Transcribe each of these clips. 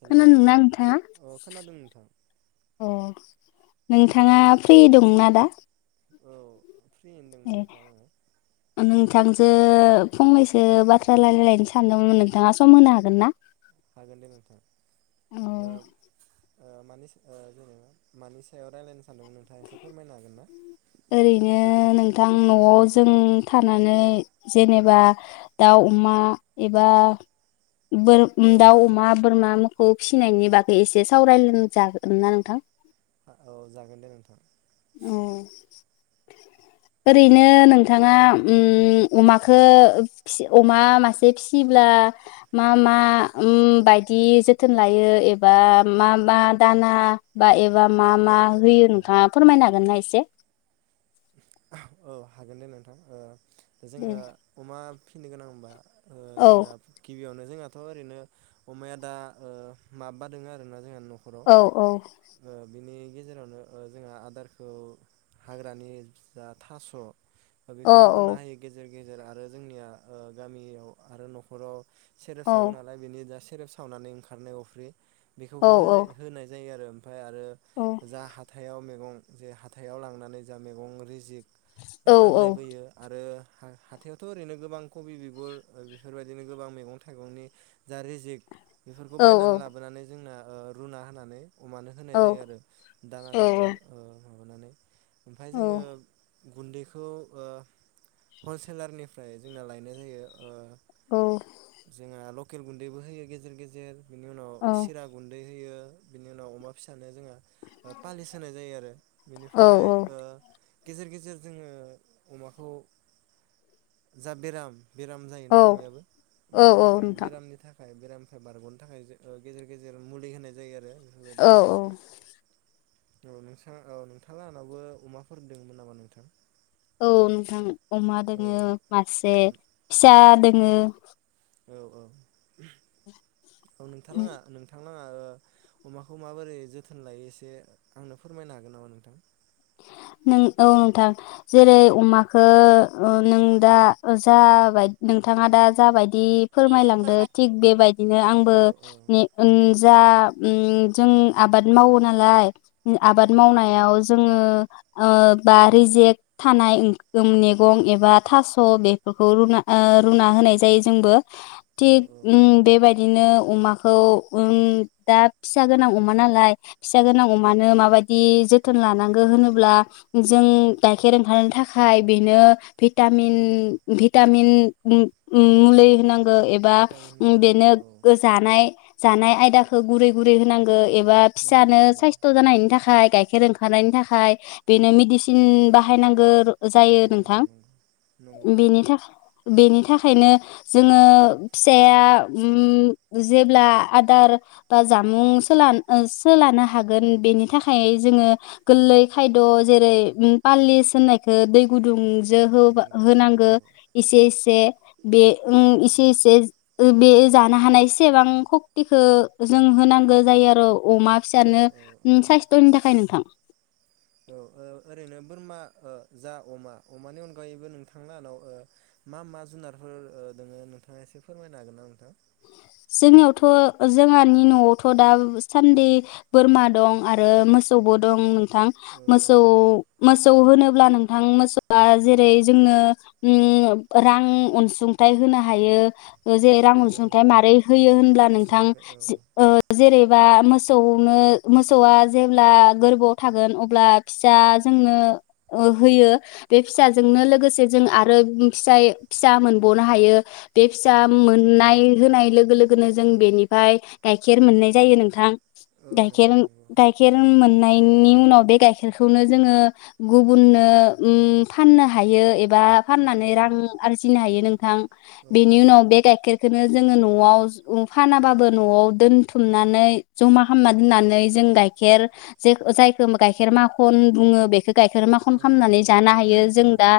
Hello खोनानोना आोंथाङा अ खोनादों नोंथां अ नोंथाङा फ्रि दंना दा औ फ्रि होनदोंमोन नोंथां आङो जो फंनैसो बाथ्रा रायलायलायनो सानदोंमोन नोंथाङा सम होनो हागोन ना हागोन दे नोंथां अ ओ ओ मानि जेनेबा मानि सायाव रायलनो- ओरैनो नों - नथां न'आव जों थानानै जेनेबा दाउ अमा एबा बोर औ औ दाउ अमा बोरमा खौ फिसिनायनि बागै एसे सावरायलाइ जागोन ना नोंथां? औ जागोन दे नोंथां। ओ ओरैनो नोंथाङा ओम अमखौ अमा मासे फिसियोब्ला मा मा ओम बायदि जोथोन लायो एबा मा मा दाना बा एबा मा औ मा औ होयो नंगौ नोंथाङा फोरमायनो हागोन ना एसे? औ हागोन दे नोंथां। जोङो अमा फिनो गोनां होनबा ओ औ जोंहा गिबियावनो जोंहाथ' ओरैनो अमाया दा ओ माबा दङ आरोना। जोंहा न'खराव औ औ ओ बिनि गेजेरावनो जोंहा आदारखौ हाग्रानि जा थास' अ औ बेखौबो रुना होयो गेजेर- गेजेर आरो जोंनिया ओ गामियाव आरो न'खराव सेरेब औ सावो नालाय बेनि सेरेब सावनानै ओंखारनाय अफ्रि औ बेखौबो होनाय होनाय जायो आरो। ओमफ्राय औ आरो जा हाथायाव मैगं जे हाथायाव लांनानै जा मैगं रेजिक औ औ आग्लायबोयो आरो हा-हाथायावथ' ओरैनो गोबां खबि बिगुर बेफोरबायदिनो गोबां मैगं थाइगंनि जा रेजेक बेफोरखौ औ बायनानै औ लाबोनानै जोंना रुना होनानै अमानो होनाय जायो आरो दानाजोंबो ओ माबानानै ओमफाय जोङो गुन्दैखौ ओ हलसेलारनिफ्राय जोंना लायनाय जायो ओ जोंङ आल लकेल गुन्दैबो होयो गेजेर गेजेर बिनि उनाव सिरा गुन्दै होयो बिनि उनाव अमा फिसानो पालिस होनाय जायो आरो औ बेनिफ्राय ओ औ गेजेर गेजेर जोङो अमाखौ जा बेराम बेराम जायोना अमायाबो औ बिनिफ्राय औ नोंथां बेरामनि थाखाय बेरामनिफ्राय बारगनो थाखाय जो ओ गेजेर गेजेर मुलि होनाय जायो आरो औ बेफोरबायदिनो औ औ नोंथां औ नोंथांलाहानावबो अमाफोर नोंगौ नामा नोंथां औ नोंथां अमा औ दोङो औ मासे फिसा द ङो औ औ औ नोंथालाङा नोंथां नाङा ओ अमाखौ माबोरै जोथोन लायो एसे आंनो फोरमायनो हागोन नामा नोंथां नों औ नोंथां जेरै अमाखो ओ नों दा जाबाय नोंथाङा दा जाबाय दि फोरमायलांदों थिग बेबायदिनो आंबो औ औ ने ओ जा ओम जों आबाद मावो नालाय आबाद नंगौ नंगौ मावनायाव ओ ओ बारि जेक थानाय ओंख मैगं एबा थास' बेफोरखौ रुना ओ रुना होनाय जायो जोंबो औ थिक औ ओम बेबायदि बिदिनो अमाखौ ओम दा फिसा गोनां अमा नालाय फिसा गोनां अमानो माबायदि जोथ थोन लानांगौ होनोब्ला जों गाइखेर ओंखारनो थाखाय बेनो भिटामिन भिटामिन ओम ओम मुलि नंगौ होनांगौ नंगौ एबा भिटामिन ओम होनांगौ जायो आरो बेनो औ जानाय जानाय आयदाखौ गुरै गुरै होनांगौ एबा नंगौ फिसानो नंगौ साइस्थ' जानायनि थाखाय गायखेर ओंख खारनायनि थाखाय बेनो मेडिसिन बाहायनांगौ जायो नंगौ नंगौ नोंथां नंगौ नंगौ औ बेनि थाखाय बेनि थाख थाखायनो जोङो फिसाया ओम जेब्ला आदार बा जामुं सोला सोलानो हागोन बेनि थाखाय जोङो गोरलै खायद' जेरै पालिस होननायखौ दै गुदुंजो होबा नंगौ नंगौ होनांगौ नंगौ एसे एसे बे औ ओं इसे इसे ओ बे जानो हानाय सेबां हक्तिखौ जों होनांगौ जायो आरो अमा औ फिसानो औ उम साइस्थ'नि थाखाय नोंथां औ ओ ओरैनो बोरमा ओ जा अमा अमानि अनगायैबो नोंथांलाहानाव ओ मा मा जुनारफोर ओ दोङो नोंथाङा एसे फोरमायनो हागोन ना नोंथां जोंनियावथ' जोंहानि न'आवथ' दा सान्दि बोरमा दं आरो मोसौबो दं नों थां औ औ मोसौ मोस मोसौ होनोब्ला नोंथां मोसौआ जेरै जोंनो ओम रां अनसुंथाइ होनो हायो जे रां नंगौ अनसुं थाय नंगौ मारोरै होयो होनब्ला नोंथां मोसौनिफ्राय औ जे ओ जेरैबा मोस मोसौनो मोसौआ जेब्ला गोरबोआव थागोन अब्ला फिसा जोंनो ओ होयो बे फिसाजोंनो लोगोसे जों आरो फिस फिसा मोनबावनो हायो। बे फिसा नंगौ नंगौ मोननाय [unintelligible] जों बेनिफाय गाइखेर मोननाय जायो नोंथां औ गा नंगौ नंगौ गाइखेर मोननायनि उनाव बे गाइखेरखौनो जोङो ओम गुबुननो फाननो हायो एबा नंगौ फाननानै रां नंगौ आरजिनो हायो नोंथां औ बेनि औ उनाव बे गाइखेरखौनो जोङो न'आव फानाबाबो न'आव दोनथुमनानै जमा खालामना दोननानै जों गाइखेर जे जायखौ गाइखेर माखन बुङो बेखौ गाइखेर माखन नंगौ खालामामनानै नंगौ जानो हायो जों दा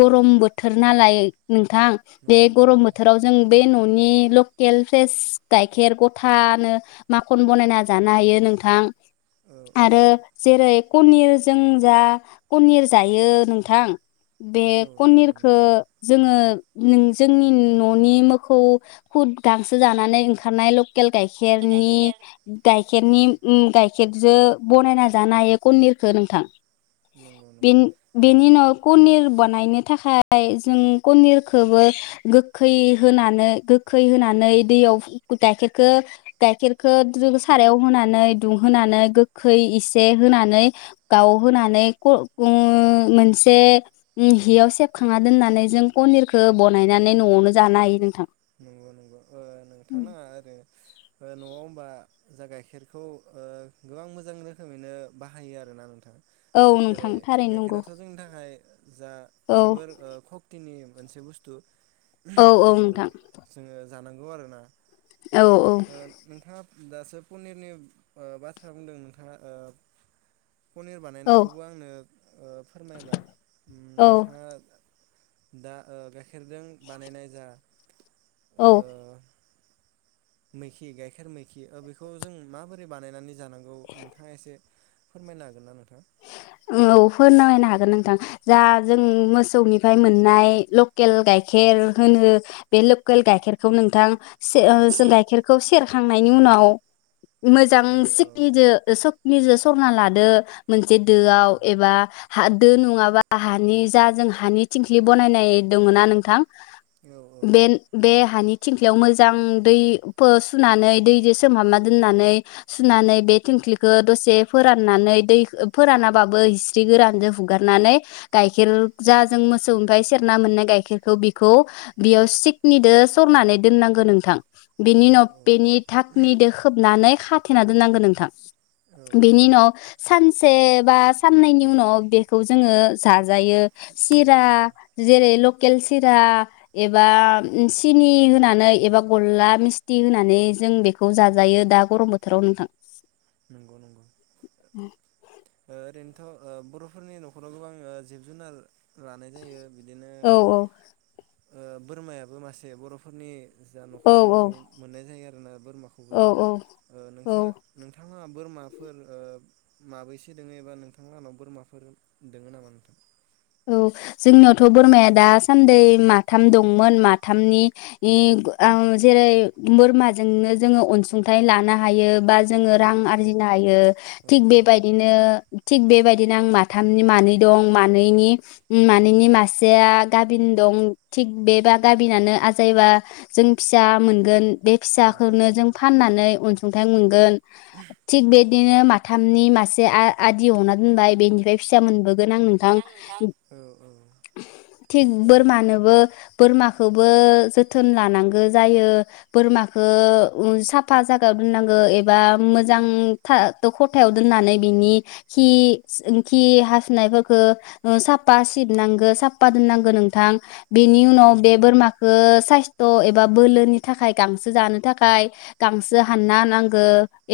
गरम बोथोर नालाय नोंथां उम बे नंगौ गरम नंगौ बोथोराव जों बे न' न'नि लकेल फ्रेस गाइखेर गथानो माखन बानायना जानो हायो नोंथां औ औ आरो जेरै कनिरजों जा पनिर जायो नोंथां। बे औ नंगौ कनिरखौ नंगौ जोङो नों जोंनि न'नि मोखौ खुद गांसो जानानै ओंखारनायल' लकेल गाइखेरनि गाइखेर गाइखेरनि ओम गाइखेरजों बनायना जानो हायो कनिरखौ नोंथां। नंगौ बे नंगौ ओ बेनि नो कनिर बानायनो थाखाय जों कनिरखौबो गोखै होनानै गोखै होनानै दैयाव गाइखेरखौ गाइखेरखौ सारायाव होनानै दुंहोनानै गोखै इसे होनानै गाव होनानै मोनसे हियाव सेबखांना दोननानै जों कनिरखौ बानायनानै न'आवनो जानो हायो नोंथां। [unintelligible] न'आव होमबा जा गाइखेरखौ ओ गोबां मोजां रोखोमैनो बाहायो आर ना नोंथां। औ जेरै नोंथां थारैनो नंगौ गाइखेराथ' जोंनि थाखाय जा औ जोबोर खक्तिनि मोनसे बुस्थु औ औ जायखौ नोंथां। जोङो जानांगौ आरोना। औ ओ नोंथाङा दासो पनिरनि बाथ्रा बुंदों नोंथाङा ओ पनिर औ बानायनायखौबो आंनो ओ फोरमायबाय औ नोंथाङा। दा ओ गाइखेरजों बानायनाय जा औ। ओ मैखि गाइखेर मैखि बेखौ जों माबोरै बानायनानै जानांगौ नोंथाङा एसे फोरमायनो हागोन ना नोंथां। औ फोरमायनो हागोन नोंथां जा जों मोसौनिफ्राय मोननाय लकेल गाइखेर होनो बे लकेल गाइखेरखौ नोंथां से ओ जों गाइखेरखौ सेर खांनायनि उनाव मोजां औ औ सिखिनिदो निजो सरना लादो मोनसे नंगौ दोआव नंगौ एबा हा दो नङाबा हानि जा जों हानि थिंख्लि बानायनाय दङ ना नोंथां? औ बे बे हानि थिंख्लियाव मोजां दै फो सुनानै दैजों सोमहाबना दोननानै सुनानै बे थिंख्लिखौ दसे फोराननानै दै फोरानाबाबो हिस्रि गोरानजों हुगारनानै गाइखेर जाजों मोसौनिफ्राय सेरना मोननाय गाइखेरखौ बेखौ बेयाव सिकनिजों सरनानै दोननांगौ नोंथां। बेनि औ उनाव बेनि थकनिजों खोबनानै खाथेना दोननांगौ नोंथां। औ बेनि उनाव सान से बा साननैनि उनाव बेखौ जोङो जाजायो औ सिरा औ जेरै लकेल सिरा एबा सिनि होनानै एबा गला मिस्थि होनानै जों बेखौ जाजायो दा गरम बोथोराव नोंथां। [unintelligible] ओ ओरैनोथ' ओ बर'फोरनि न'खराव गोबां ओ जिब जुनार लानाय जायो। बिदिनो औ औ ओ बोरमायाबो मासे बर'फोरनि जा औ न'खर औ न'खर मोननाय जायो आरोना बोरमाखौबो औ जोङो। औ ओ औ नोंस्रा नों बोरमाफोर ओ माबैसे दोङो एबा नोंथां लाहानाव बोरमाफोर दङो नामा नोंथां? औ, जोंनियावथ' बोरमाया दासान्दै माथाम दंमोन माथामनि नि [unintelligible] आं जेरै बोरमाजोंनो जोङो अनसुंथाइ लानो हायो बा जो रां नंगौ नंगौ आरजिनो हायो औ थिग गोबां बेबायदिनो थिग बेबाय बिदिनो आं माथामनि मानै दं मानैनि मानैनि मासेया गाबिन दं थिग बेबा गाबिनानो आजायबा जों फिसा मोनगोन। बे नंगौ फिसाखौनो जों नंगौ फाननानै अन सुंथायाइ मोनगोन। थिग बे बिदिनो माथामनि मासे आ आदि हरना दोनबाय बेनिफ्राय फिसा मोनबो गोन आं नोंथां। दों औ औ थिग ओ बोरमानोबो बोर बोरमाखौबो जोथोन लानांगौ जायो। बोरमाखौ साफा जागायाव दोननांगौ एबा मोजां था खथायाव दोननानै बिनि खि खि हासुनायफोरखौ ओ साफा सिबनांगो साफा दोननांगौ नोंथां। बेनि उनाव नंगौ बे नंगौ बोरमाखौ साय सथ' एबा बोलोनि थाखाय गांसो जानो थाखाय गांसो हानना होनांगो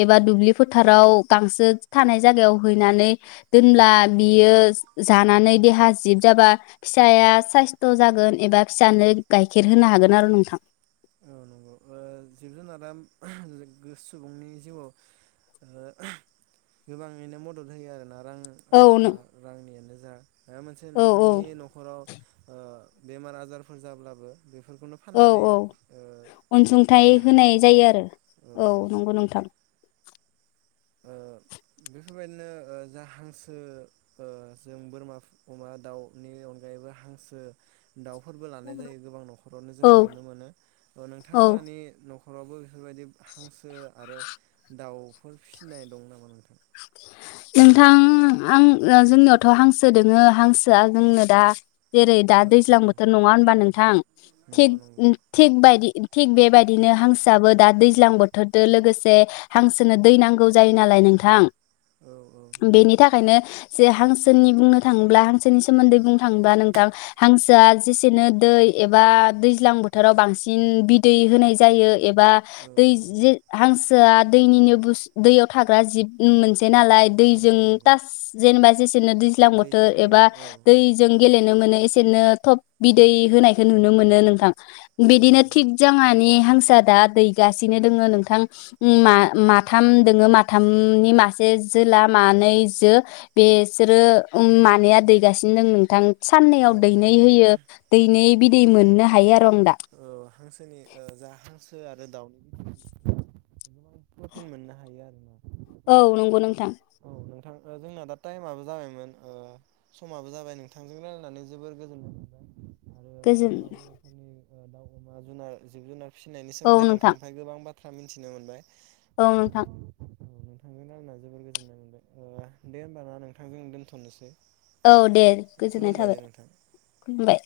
एबा दुब्लि फोथाराव गांसो थानाय जायगायाव हैनानै दोनब्ला बियो जानानै देहा जिब जाबा फिसाया साइस्थ' जागोन एबा फिसानो गाइखेर होनो हागोन आरो नोंथां। औ नंगौ ओ जिब जुनारा सुबुंनि जिउआव ओ गोबाङैनो मदद होयो आरोना? रां ओ औ नो जा रांनियानो जा माबा मोनसे औ औ नोंथांनि न'खराव ओ बेमार आजारफोर जाब्लाबो बेफोरखौनो औ फाननानै औ अनसुंथाइ नायनो हायो होनाय आरोना जायो जों आरो, औ नंगौ नोंथां। ओ बेफोरबायदिनो ओ जा हांसो ओ जों बोरमा अमा दाउनि अनगायैबो हांसो दाउफोरबो लानाय जायो गोबां न'खरावनो औ जोङो नुनो मोनो ओ औ नोंथांलाानि न'ख खरावबो बेफोरबायदि हांसो आरो दाउफोर फिसिनाय दं नामा नोंथां? नोंथां आं ओ जोंनियावथ' हांसो दोङो हांसोआ जोंनो दा जेरै दा औ औ दैज्लां बोथोर नङा होनबा नोंथां नंगौ थिग नंगौ ओं थिग बायदि थिग बेबायदिनो हांसोआबो दा दैज्लां बोथोरदो लोगोसे हांसोनो दै नांगौ जायो नालाय नोंथां। औ औ बेनि थाखायनो जे हांसोनि बुंनो थाङोब्ला हांसोनि सोमोन्दै बुंनो थाङोब्ला नोंथां हांसोआ जेसेनो दै एबा दैज्लां बोथोराव बांसिन बिदै होनाय जायो। एबा औ दै औ जो हांस होआ दैनिनो बुस दैयाव थाग्रा जिब मोनसे [unintelligible] नालाय दैजों नंगौ नंगौ टास जेनेबा दिनो दैज्लां दैजो बोथोर एबा दैयावनो औ दैजों गेले नुनो मोनो एसेनो थब बिदै होनायखौ नुनो मोनो नोंथां। नंगौ बिदिनो थिग नंगौ जोङानि हांसोआ दा दैगासिनो दोङो नोंथां ओम मा-माथाम दोङो माथामनि मासे जे जोला मानै जो बेसोरो ओम मानैया दैगासिनो दों नोंथां। औ साननैयाव औ दैनै होयो दैनै बि दै मोननो हायो आर दं दा। औ हांसोनि ओ जा हांसो आरो दाउ प्रटिन मोननो हायो आरो ना। औ नंगौ नोंथां। जोंना दा टाइमआबो जाबायमोन ओ समाबो जाबाय नोंथांजों रायलायनानै जोबोर गोजोन आरो दाउ गोजोन अमा बर'फोरनि ओ दाउ अमा जुनार जिब जुनार फिसिनायनि सोमोन्दै नोंथां निफाय गोबां बाथ थ्रा मिन्थिनो मोनबाय। औ नोंथां। औ नोंथां जो रायलायना जोबोर गोजोननाय मोनबाय ओ दे होमबा ना नोंथां जों दोनथ'नोसै। औ दे गोजोननाय खुलुमबाय दे थाबाय नोंथां। खुलुमबाय।